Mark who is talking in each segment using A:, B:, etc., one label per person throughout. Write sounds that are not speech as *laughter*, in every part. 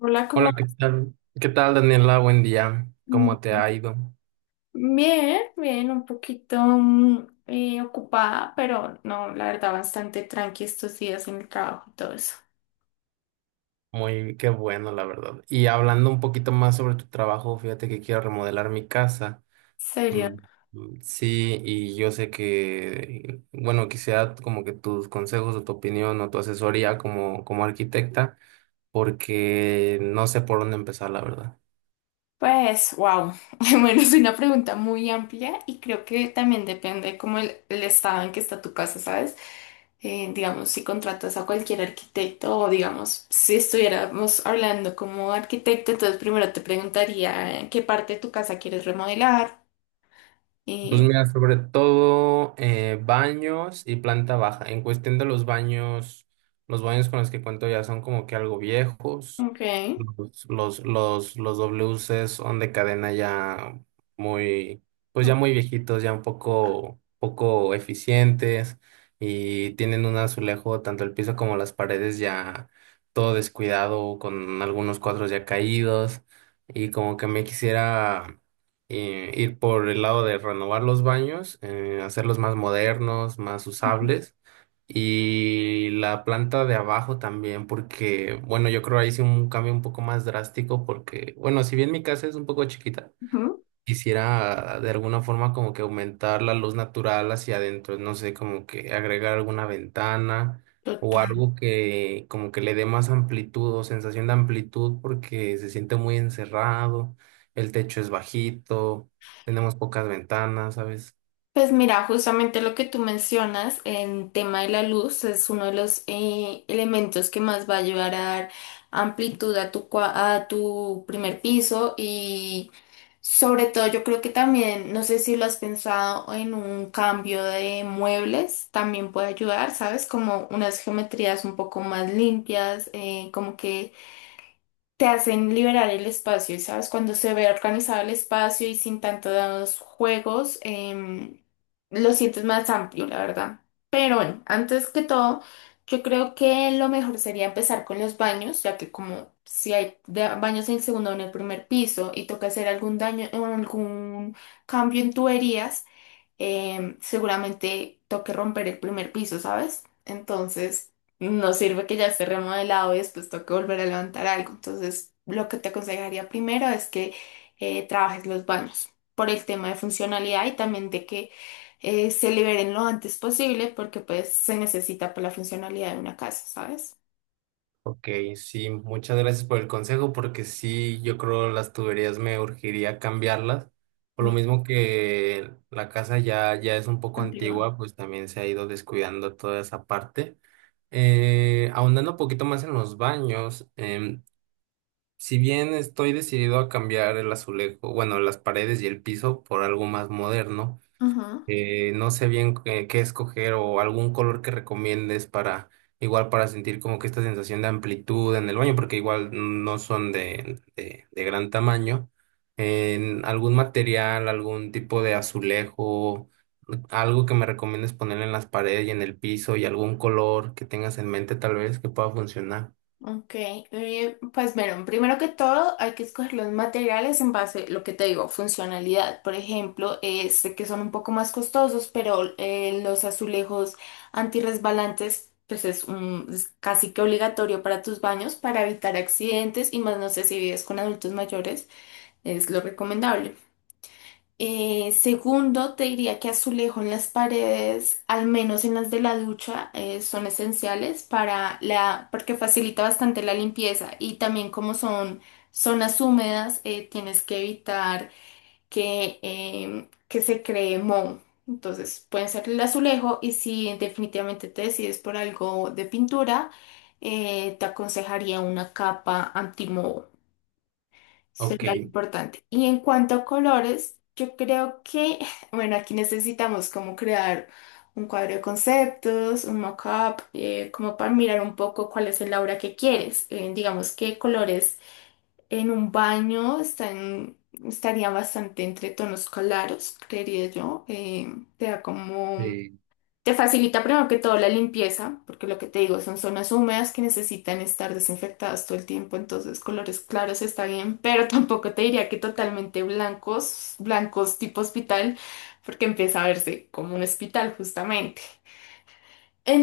A: Hola, ¿cómo
B: Hola, ¿qué
A: vas?
B: tal? ¿Qué tal, Daniela? Buen día. ¿Cómo te ha ido?
A: Bien, bien, un poquito ocupada, pero no, la verdad, bastante tranqui estos días en el trabajo y todo eso.
B: Qué bueno, la verdad. Y hablando un poquito más sobre tu trabajo, fíjate que quiero remodelar mi casa. Mm,
A: ¿Serio?
B: mm, sí, y yo sé que, bueno, quisiera como que tus consejos o tu opinión o tu asesoría como arquitecta, porque no sé por dónde empezar, la verdad.
A: Pues, wow. *laughs* Bueno, es una pregunta muy amplia y creo que también depende como el estado en que está tu casa, ¿sabes? Digamos, si contratas a cualquier arquitecto o digamos, si estuviéramos hablando como arquitecto, entonces primero te preguntaría qué parte de tu casa quieres remodelar.
B: Pues
A: Y,
B: mira, sobre todo baños y planta baja. En cuestión de los baños con los que cuento ya son como que algo viejos.
A: ok.
B: Los WC son de cadena ya muy, pues ya muy viejitos, ya un poco eficientes y tienen un azulejo, tanto el piso como las paredes ya todo descuidado, con algunos cuadros ya caídos y como que me quisiera ir por el lado de renovar los baños, hacerlos más modernos, más usables y la planta de abajo también, porque, bueno, yo creo ahí sí un cambio un poco más drástico, porque, bueno, si bien mi casa es un poco chiquita,
A: Ujú.
B: quisiera de alguna forma como que aumentar la luz natural hacia adentro, no sé, como que agregar alguna ventana o
A: Total.
B: algo que como que le dé más amplitud o sensación de amplitud, porque se siente muy encerrado, el techo es bajito, tenemos pocas ventanas, ¿sabes?
A: Pues mira, justamente lo que tú mencionas en tema de la luz es uno de los elementos que más va a ayudar a dar amplitud a tu, a tu primer piso y sobre todo yo creo que también, no sé si lo has pensado en un cambio de muebles, también puede ayudar, ¿sabes? Como unas geometrías un poco más limpias, como que... te hacen liberar el espacio, y sabes, cuando se ve organizado el espacio y sin tantos juegos, lo sientes más amplio, la verdad. Pero bueno, antes que todo, yo creo que lo mejor sería empezar con los baños, ya que como si hay baños en el segundo o en el primer piso y toca hacer algún daño o algún cambio en tuberías, seguramente toque romper el primer piso, ¿sabes? Entonces, no sirve que ya esté remodelado y después toque volver a levantar algo. Entonces, lo que te aconsejaría primero es que trabajes los baños por el tema de funcionalidad y también de que se liberen lo antes posible porque pues se necesita por la funcionalidad de una casa, ¿sabes?
B: Ok, sí, muchas gracias por el consejo, porque sí, yo creo las tuberías me urgiría cambiarlas. Por lo
A: Mm.
B: mismo que la casa ya es un poco
A: Amplio.
B: antigua, pues también se ha ido descuidando toda esa parte. Ahondando un poquito más en los baños, si bien estoy decidido a cambiar el azulejo, bueno, las paredes y el piso por algo más moderno,
A: Ujú.
B: no sé bien qué escoger o algún color que recomiendes para igual para sentir como que esta sensación de amplitud en el baño, porque igual no son de gran tamaño. En algún material, algún tipo de azulejo, algo que me recomiendes poner en las paredes y en el piso y algún color que tengas en mente tal vez que pueda funcionar.
A: Ok, pues bueno, primero que todo hay que escoger los materiales en base, lo que te digo, funcionalidad. Por ejemplo, sé que son un poco más costosos, pero los azulejos antirresbalantes, pues es, un, es casi que obligatorio para tus baños para evitar accidentes y más no sé si vives con adultos mayores, es lo recomendable. Segundo, te diría que azulejo en las paredes, al menos en las de la ducha, son esenciales para la, porque facilita bastante la limpieza y también como son zonas húmedas, tienes que evitar que se cree moho. Entonces, pueden ser el azulejo y si definitivamente te decides por algo de pintura, te aconsejaría una capa antimoho.
B: Ok.
A: Sería lo importante. Y en cuanto a colores, yo creo que, *sighs* *laughs* bueno, aquí necesitamos como crear un cuadro de conceptos, un mock-up, como para mirar un poco cuál es el aura que quieres. Digamos que colores en un baño están, estaría bastante entre tonos claros, creería yo. Te da como
B: Eh,
A: te facilita primero que todo la limpieza, porque lo que te digo son zonas húmedas que necesitan estar desinfectadas todo el tiempo, entonces colores claros está bien, pero *laughs* tampoco te diría que totalmente blancos, blancos tipo hospital, porque empieza a verse como un hospital justamente.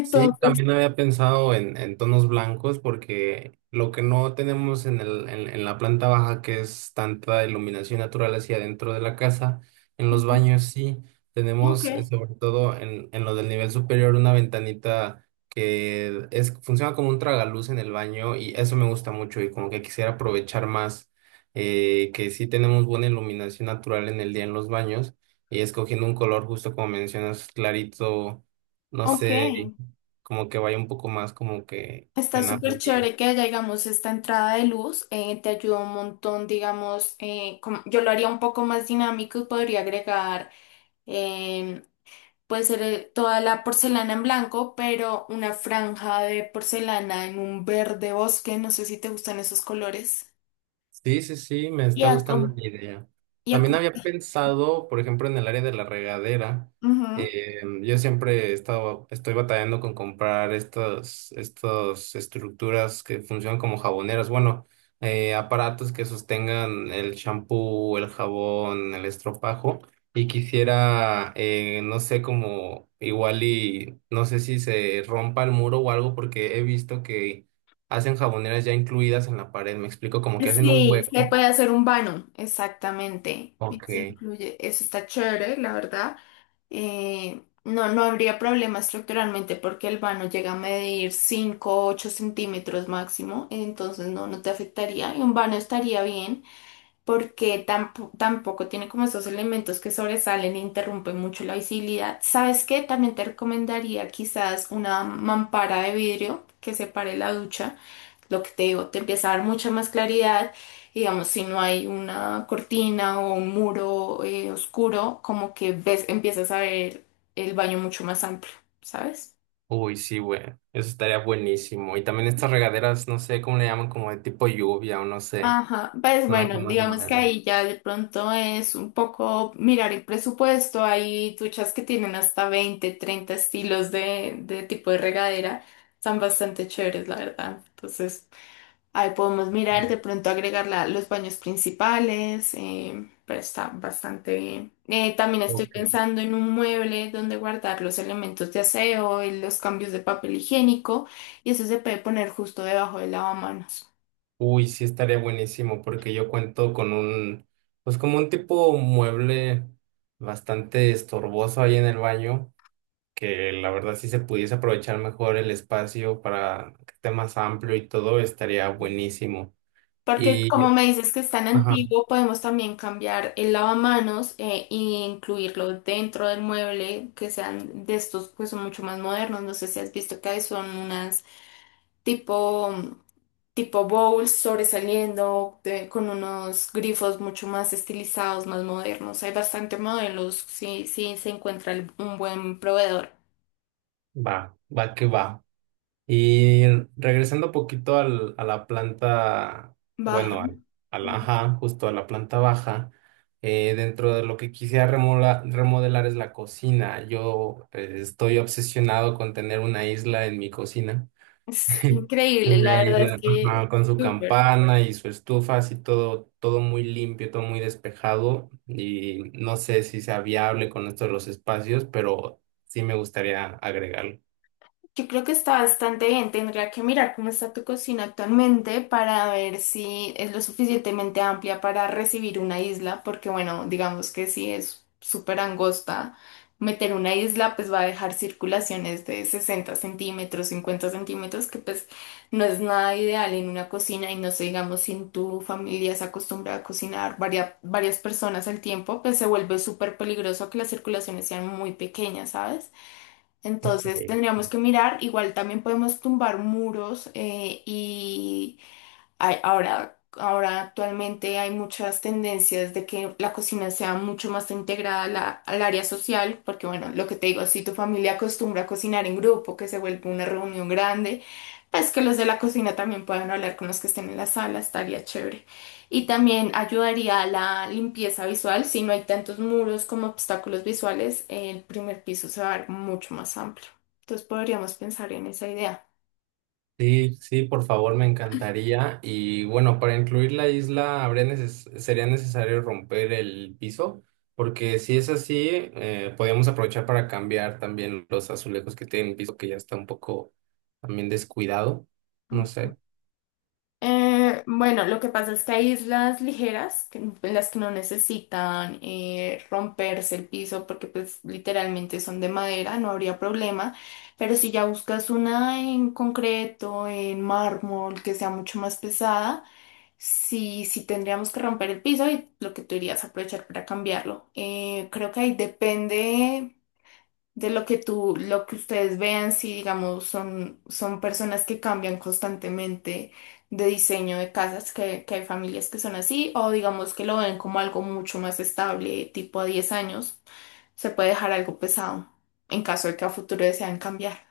B: Sí, también había pensado en, tonos blancos porque lo que no tenemos en la planta baja, que es tanta iluminación natural hacia adentro de la casa, en los
A: ujú.
B: baños sí tenemos,
A: Ok,
B: sobre todo en lo del nivel superior, una ventanita funciona como un tragaluz en el baño y eso me gusta mucho y como que quisiera aprovechar más que sí tenemos buena iluminación natural en el día en los baños y escogiendo un color justo como mencionas, clarito. No
A: ok.
B: sé, como que vaya un poco más como que
A: Está
B: en
A: súper
B: armonía.
A: chévere que haya, digamos, esta entrada de luz, te ayuda un montón, digamos, yo lo haría un poco más dinámico y podría agregar em, puede ser toda la porcelana en blanco, pero una franja de porcelana en un verde bosque. No sé si te gustan esos colores.
B: Sí, sí, sí, me
A: Y
B: está
A: a
B: gustando
A: com-
B: la idea.
A: y a
B: También
A: com-
B: había pensado, por ejemplo, en el área de la regadera.
A: ujú.
B: Yo siempre estoy batallando con comprar estas estructuras que funcionan como jaboneras. Bueno, aparatos que sostengan el champú, el jabón, el estropajo. Y quisiera, no sé, como igual y no sé si se rompa el muro o algo, porque he visto que hacen jaboneras ya incluidas en la pared, me explico, como que hacen un
A: Sí, se
B: hueco.
A: puede hacer un vano, exactamente.
B: Ok.
A: Se incluye, eso está chévere, la verdad. No, no habría problema estructuralmente porque el vano llega a medir 5 o 8 centímetros máximo, entonces no, no te afectaría y un vano estaría bien. Porque tampoco tiene como esos elementos que sobresalen e interrumpen mucho la visibilidad. ¿Sabes qué? También te recomendaría quizás una mampara de vidrio que separe la ducha. Lo que te digo, te empieza a dar mucha más claridad. Y, digamos, si no hay una cortina o un muro oscuro, como que ves, empiezas a ver el baño mucho más amplio, ¿sabes?
B: Uy, sí, güey. Eso estaría buenísimo. Y también estas regaderas, no sé cómo le llaman, como de tipo lluvia o no sé,
A: Ajá, pues
B: una
A: bueno,
B: cosa más
A: digamos que
B: moderna.
A: ahí ya de pronto es un poco mirar el presupuesto. Hay duchas que tienen hasta 20, 30 estilos de tipo de regadera. Están bastante chéveres, la verdad. Entonces, ahí podemos mirar, de
B: Ok.
A: pronto agregar los baños principales, pero está bastante bien. También estoy
B: Ok.
A: pensando en un mueble donde guardar los elementos de aseo y los cambios de papel higiénico, y eso se puede poner justo debajo del lavamanos.
B: Uy, sí estaría buenísimo porque yo cuento con pues como un tipo mueble bastante estorboso ahí en el baño, que la verdad si se pudiese aprovechar mejor el espacio para que esté más amplio y todo, estaría buenísimo.
A: Porque como
B: Y,
A: me dices que es tan
B: ajá.
A: antiguo, podemos también cambiar el lavamanos e incluirlo dentro del mueble, que sean de estos pues son mucho más modernos. No sé si has visto que son unas tipo, tipo bowls sobresaliendo con unos grifos mucho más estilizados, más modernos. Hay bastante modelos si se encuentra un buen proveedor.
B: Va, va que va. Y regresando un poquito a la planta,
A: Baja.
B: bueno, ajá, justo a la planta baja, dentro de lo que quisiera remodelar es la cocina. Yo estoy obsesionado con tener una isla en mi cocina.
A: Es
B: *laughs*
A: increíble, la
B: Una
A: verdad es
B: isla,
A: que es
B: ajá, con su
A: súper.
B: campana y su estufa, así todo, todo muy limpio, todo muy despejado. Y no sé si sea viable con esto de los espacios, pero sí me gustaría agregarlo.
A: Yo creo que está bastante bien. Tendría que mirar cómo está tu cocina actualmente para ver si es lo suficientemente amplia para recibir una isla, porque bueno, digamos que si es súper angosta, meter una isla pues va a dejar circulaciones de 60 centímetros, 50 centímetros, que pues no es nada ideal en una cocina y no sé, digamos, si en tu familia se acostumbra a cocinar varias, varias personas al tiempo, pues se vuelve súper peligroso que las circulaciones sean muy pequeñas, ¿sabes?
B: Ok.
A: Entonces tendríamos que mirar, igual también podemos tumbar muros y ahora, ahora actualmente hay muchas tendencias de que la cocina sea mucho más integrada a al área social, porque bueno, lo que te digo, si tu familia acostumbra a cocinar en grupo, que se vuelve una reunión grande, pues que los de la cocina también puedan hablar con los que estén en la sala, estaría chévere. Y también ayudaría a la limpieza visual, si no hay tantos muros como obstáculos visuales, el primer piso se va a ver mucho más amplio. Entonces podríamos pensar en esa idea.
B: Sí, sí, por favor, me encantaría. Y bueno, para incluir la isla habría sería necesario romper el piso, porque si es así, podríamos aprovechar para cambiar también los azulejos que tienen el piso, que ya está un poco también descuidado. No sé.
A: Bueno, lo que pasa es que hay islas ligeras, en las que no necesitan romperse el piso porque pues literalmente son de madera, no habría problema, pero si ya buscas una en concreto, en mármol, que sea mucho más pesada, sí, sí tendríamos que romper el piso y lo que tú irías a aprovechar para cambiarlo. Creo que ahí depende de lo que tú, lo que ustedes vean, si digamos son personas que cambian constantemente de diseño de casas, que hay familias que son así, o digamos que lo ven como algo mucho más estable, tipo a 10 años, se puede dejar algo pesado en caso de que a futuro desean cambiar.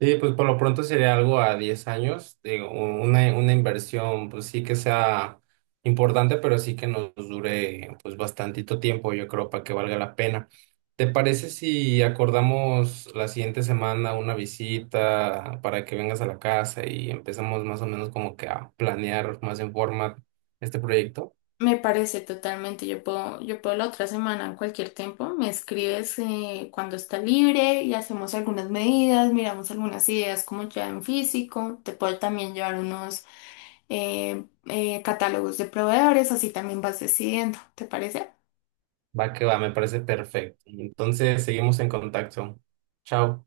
B: Sí, pues por lo pronto sería algo a 10 años, digo, una inversión, pues sí que sea importante, pero sí que nos dure pues bastantito tiempo, yo creo, para que valga la pena. ¿Te parece si acordamos la siguiente semana una visita para que vengas a la casa y empezamos más o menos como que a planear más en forma este proyecto?
A: Me parece totalmente, yo puedo la otra semana en cualquier tiempo, me escribes cuando está libre y hacemos algunas medidas, miramos algunas ideas como ya en físico, te puedo también llevar unos catálogos de proveedores, así también vas decidiendo, ¿te parece?
B: Va que va, me parece perfecto. Entonces, seguimos en contacto. Chao.